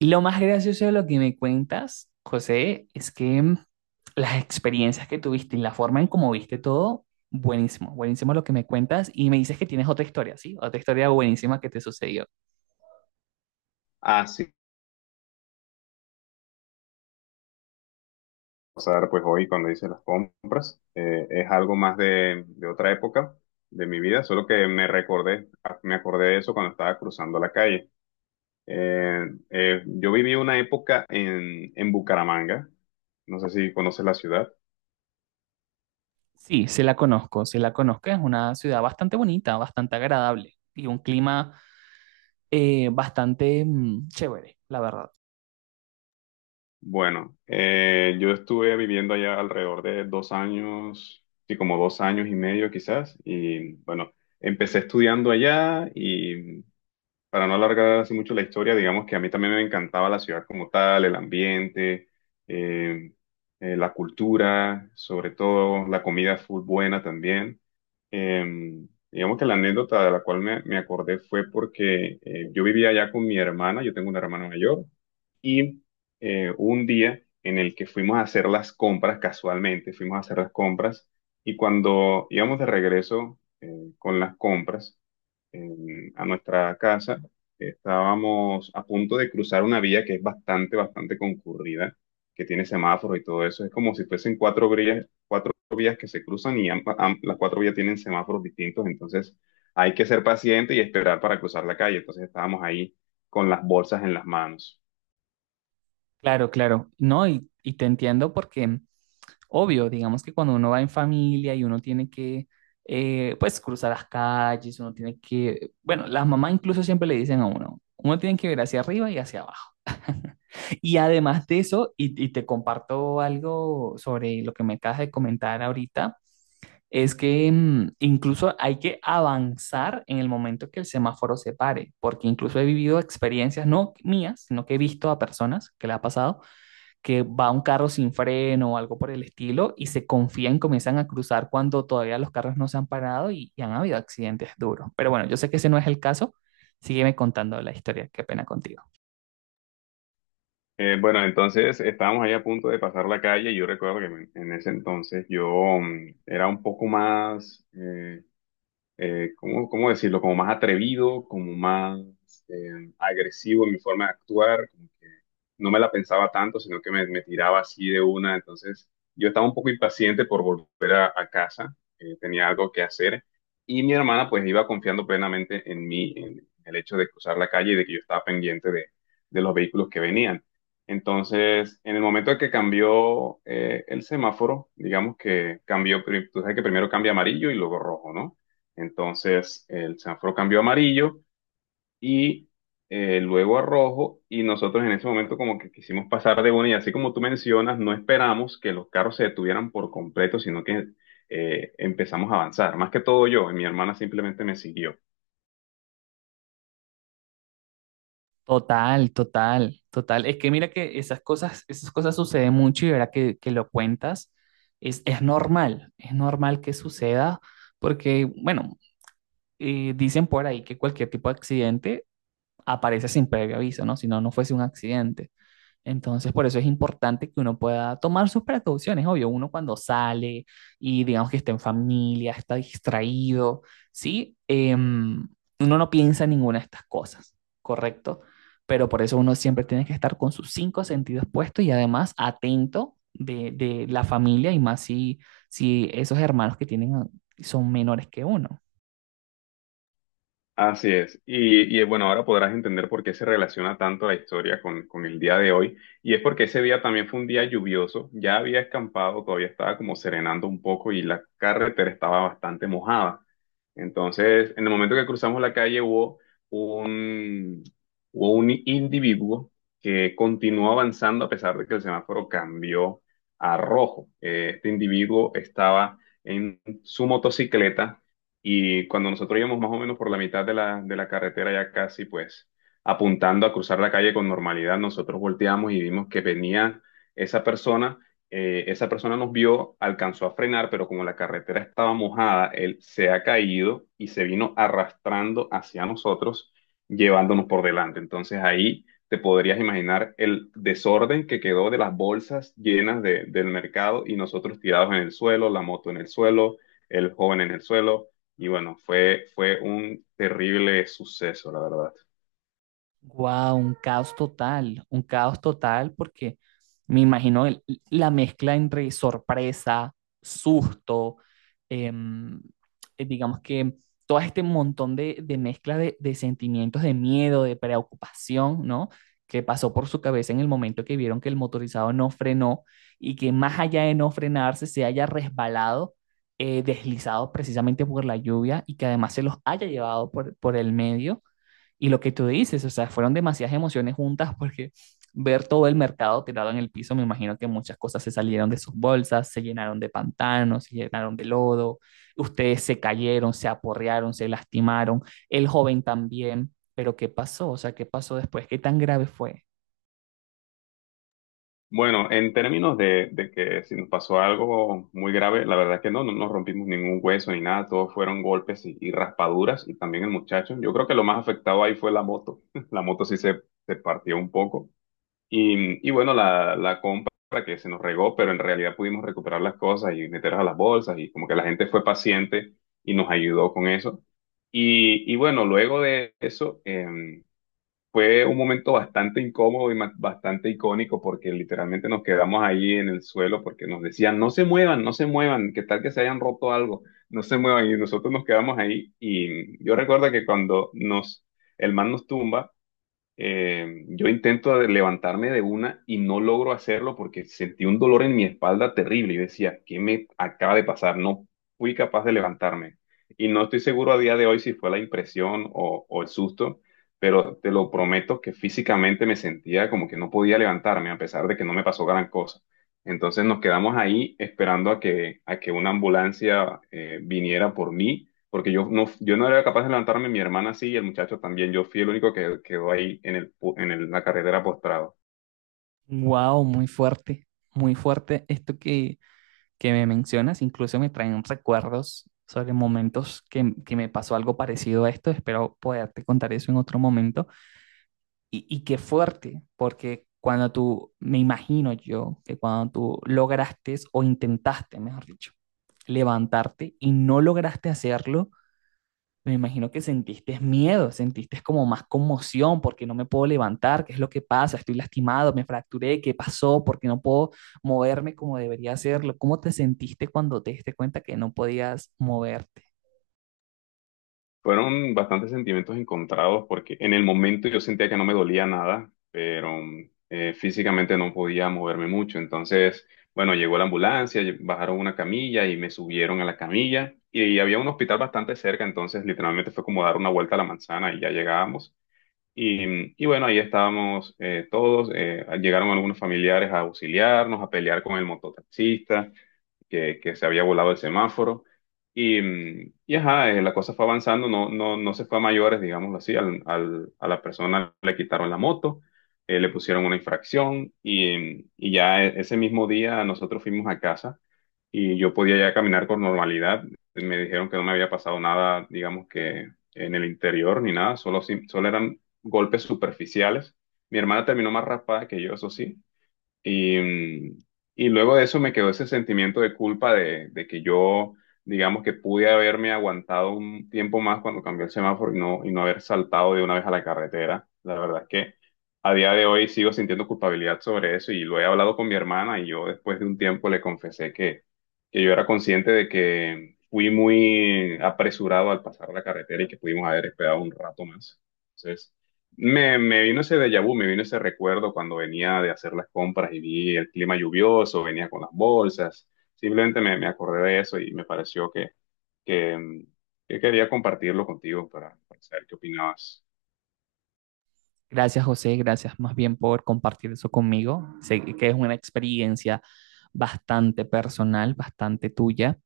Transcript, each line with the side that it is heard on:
right: Lo más gracioso de lo que me cuentas, José, es que las experiencias que tuviste y la forma en cómo viste todo, buenísimo, buenísimo lo que me cuentas y me dices que tienes otra historia, ¿sí? Otra historia buenísima que te sucedió.
left: Así pasar pues hoy cuando hice las compras. Es algo más de otra época de mi vida, solo que me recordé, ah, me acordé de eso cuando estaba cruzando la calle. Yo viví una época en Bucaramanga, no sé si conoces la ciudad.
right: Sí, sí la conozco, es una ciudad bastante bonita, bastante agradable y un clima bastante chévere, la verdad.
left: Bueno, yo estuve viviendo allá alrededor de 2 años, sí, como 2 años y medio quizás, y bueno, empecé estudiando allá y para no alargar así mucho la historia, digamos que a mí también me encantaba la ciudad como tal, el ambiente, eh, la cultura, sobre todo la comida full buena también. Eh, digamos que la anécdota de la cual me acordé fue porque yo vivía allá con mi hermana, yo tengo una hermana mayor, y hubo un día en el que fuimos a hacer las compras, casualmente fuimos a hacer las compras, y cuando íbamos de regreso con las compras, a nuestra casa, estábamos a punto de cruzar una vía que es bastante concurrida, que tiene semáforos y todo eso. Es como si fuesen cuatro vías, vías que se cruzan y las cuatro vías tienen semáforos distintos, entonces hay que ser paciente y esperar para cruzar la calle. Entonces estábamos ahí con las bolsas en las manos.
right: Claro, claro. No, y te entiendo porque, obvio, digamos que cuando uno va en familia y uno tiene que, pues, cruzar las calles, uno tiene que, bueno, las mamás incluso siempre le dicen a uno, uno tiene que ver hacia arriba y hacia abajo. Y además de eso, y te comparto algo sobre lo que me acabas de comentar ahorita, es que incluso hay que avanzar en el momento que el semáforo se pare, porque incluso he vivido experiencias, no mías, sino que he visto a personas que le ha pasado que va un carro sin freno o algo por el estilo y se confían, comienzan a cruzar cuando todavía los carros no se han parado y han habido accidentes duros. Pero bueno, yo sé que ese no es el caso. Sígueme contando la historia, qué pena contigo.
left: Bueno, entonces estábamos ahí a punto de pasar la calle y yo recuerdo que en ese entonces yo era un poco más... ¿cómo decirlo? Como más atrevido, como más agresivo en mi forma de actuar, como que no me la pensaba tanto, sino que me tiraba así de una. Entonces, yo estaba un poco impaciente por volver a casa, tenía algo que hacer y mi hermana pues iba confiando plenamente en mí, en el hecho de cruzar la calle y de que yo estaba pendiente de los vehículos que venían. Entonces, en el momento en que cambió el semáforo, digamos que cambió, tú sabes que primero cambia amarillo y luego rojo, ¿no? Entonces el semáforo cambió a amarillo y luego a rojo y nosotros en ese momento como que quisimos pasar de una y así como tú mencionas, no esperamos que los carros se detuvieran por completo, sino que empezamos a avanzar. Más que todo yo, mi hermana simplemente me siguió.
right: Total, total, total. Es que mira que esas cosas suceden mucho y ahora que lo cuentas, es normal, es normal que suceda porque, bueno, dicen por ahí que cualquier tipo de accidente aparece sin previo aviso, ¿no? Si no, no fuese un accidente. Entonces, por eso es importante que uno pueda tomar sus precauciones, obvio, uno cuando sale y digamos que está en familia, está distraído, ¿sí? Em, uno no piensa en ninguna de estas cosas, ¿correcto? Pero por eso uno siempre tiene que estar con sus cinco sentidos puestos y además atento de la familia y más si, si esos hermanos que tienen son menores que uno.
left: Así es. Bueno, ahora podrás entender por qué se relaciona tanto la historia con el día de hoy. Y es porque ese día también fue un día lluvioso. Ya había escampado, todavía estaba como serenando un poco y la carretera estaba bastante mojada. Entonces, en el momento que cruzamos la calle hubo un, hubo un individuo que continuó avanzando a pesar de que el semáforo cambió a rojo. Este individuo estaba en su motocicleta y cuando nosotros íbamos más o menos por la mitad de de la carretera, ya casi pues apuntando a cruzar la calle con normalidad, nosotros volteamos y vimos que venía esa persona. Esa persona nos vio, alcanzó a frenar, pero como la carretera estaba mojada, él se ha caído y se vino arrastrando hacia nosotros, llevándonos por delante. Entonces ahí te podrías imaginar el desorden que quedó de las bolsas del mercado y nosotros tirados en el suelo, la moto en el suelo, el joven en el suelo. Y bueno, fue un terrible suceso, la verdad.
right: Wow, un caos total porque me imagino la mezcla entre sorpresa, susto, em, digamos que todo este montón de mezcla de sentimientos de miedo, de preocupación, ¿no? Que pasó por su cabeza en el momento que vieron que el motorizado no frenó y que más allá de no frenarse se haya resbalado, deslizado precisamente por la lluvia y que además se los haya llevado por el medio. Y lo que tú dices, o sea, fueron demasiadas emociones juntas porque ver todo el mercado tirado en el piso, me imagino que muchas cosas se salieron de sus bolsas, se llenaron de pantanos, se llenaron de lodo, ustedes se cayeron, se aporrearon, se lastimaron, el joven también, pero ¿qué pasó? O sea, ¿qué pasó después? ¿Qué tan grave fue?
left: Bueno, en términos de que si nos pasó algo muy grave, la verdad que no, no nos rompimos ningún hueso ni nada, todos fueron golpes y raspaduras y también el muchacho. Yo creo que lo más afectado ahí fue la moto. La moto sí se partió un poco. Bueno, la compra que se nos regó, pero en realidad pudimos recuperar las cosas y meterlas a las bolsas y como que la gente fue paciente y nos ayudó con eso. Bueno, luego de eso, fue un momento bastante incómodo y bastante icónico porque literalmente nos quedamos ahí en el suelo porque nos decían, no se muevan, no se muevan, que tal que se hayan roto algo, no se muevan y nosotros nos quedamos ahí y yo recuerdo que cuando el man nos tumba, yo intento levantarme de una y no logro hacerlo porque sentí un dolor en mi espalda terrible. Yo decía, ¿qué me acaba de pasar? No fui capaz de levantarme. Y no estoy seguro a día de hoy si fue la impresión o el susto, pero te lo prometo que físicamente me sentía como que no podía levantarme a pesar de que no me pasó gran cosa. Entonces nos quedamos ahí esperando a a que una ambulancia viniera por mí porque yo no era capaz de levantarme, mi hermana sí y el muchacho también. Yo fui el único que quedó ahí en el, pu- en el- la carretera postrado.
right: Wow, muy fuerte esto que me mencionas, incluso me traen recuerdos sobre momentos que me pasó algo parecido a esto, espero poderte contar eso en otro momento. Y qué fuerte, porque cuando tú, me imagino yo, que cuando tú lograste o intentaste, mejor dicho, levantarte y no lograste hacerlo, me imagino que sentiste miedo, sentiste como más conmoción porque no me puedo levantar, qué es lo que pasa, estoy lastimado, me fracturé, qué pasó, porque no puedo moverme como debería hacerlo. ¿Cómo te sentiste cuando te diste cuenta que no podías moverte?
left: Fueron bastantes sentimientos encontrados porque en el momento yo sentía que no me dolía nada, pero físicamente no podía moverme mucho. Entonces, bueno, llegó la ambulancia, bajaron una camilla y me subieron a la camilla y había un hospital bastante cerca, entonces literalmente fue como dar una vuelta a la manzana y ya llegábamos. Bueno, ahí estábamos todos, llegaron algunos familiares a auxiliarnos, a pelear con el mototaxista que se había volado el semáforo. Y, y ajá, la cosa fue avanzando, no se fue a mayores, digámoslo así, a la persona le quitaron la moto, le pusieron una infracción y, y ya ese mismo día nosotros fuimos a casa y yo podía ya caminar con normalidad. Me dijeron que no me había pasado nada, digamos que en el interior ni nada, solo, solo eran golpes superficiales. Mi hermana terminó más raspada que yo, eso sí, y, y luego de eso me quedó ese sentimiento de culpa de que yo, digamos que pude haberme aguantado un tiempo más cuando cambió el semáforo y no haber saltado de una vez a la carretera. La verdad es que a día de hoy sigo sintiendo culpabilidad sobre eso y lo he hablado con mi hermana y yo después de un tiempo le confesé que yo era consciente de que fui muy apresurado al pasar la carretera y que pudimos haber esperado un rato más. Entonces... Me vino ese déjà vu, me vino ese recuerdo cuando venía de hacer las compras y vi el clima lluvioso, venía con las bolsas. Simplemente me acordé de eso y me pareció que, mm, que quería compartirlo contigo para saber qué opinabas.
right: Gracias, José. Gracias más bien por compartir eso conmigo. Sé que es una experiencia bastante personal, bastante tuya.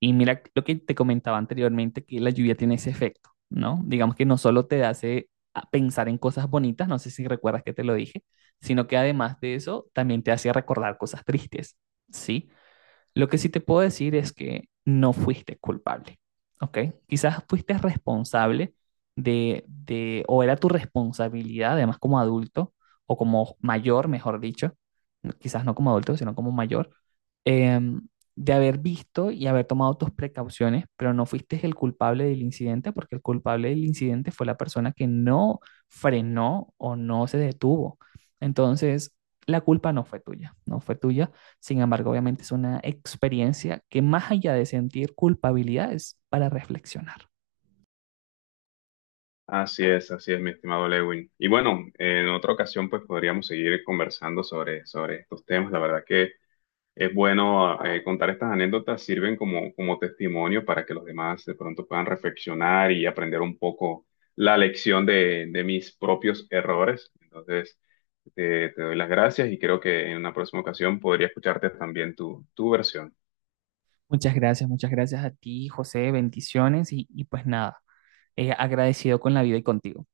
right: Y mira lo que te comentaba anteriormente, que la lluvia tiene ese efecto, ¿no? Digamos que no solo te hace a pensar en cosas bonitas, no sé si recuerdas que te lo dije, sino que además de eso, también te hace recordar cosas tristes, ¿sí? Lo que sí te puedo decir es que no fuiste culpable, ¿ok? Quizás fuiste responsable o era tu responsabilidad, además como adulto, o como mayor, mejor dicho, no, quizás no como adulto, sino como mayor, eh, de haber visto y haber tomado tus precauciones, pero no fuiste el culpable del incidente, porque el culpable del incidente fue la persona que no frenó o no se detuvo. Entonces, la culpa no fue tuya, no fue tuya. Sin embargo, obviamente es una experiencia que más allá de sentir culpabilidad es para reflexionar.
left: Así es, mi estimado Lewin. Y bueno, en otra ocasión pues podríamos seguir conversando sobre estos temas. La verdad que es bueno contar estas anécdotas, sirven como testimonio para que los demás de pronto puedan reflexionar y aprender un poco la lección de mis propios errores. Entonces, te doy las gracias y creo que en una próxima ocasión podría escucharte también tu versión.
right: Muchas gracias a ti, José, bendiciones y pues nada, agradecido con la vida y contigo.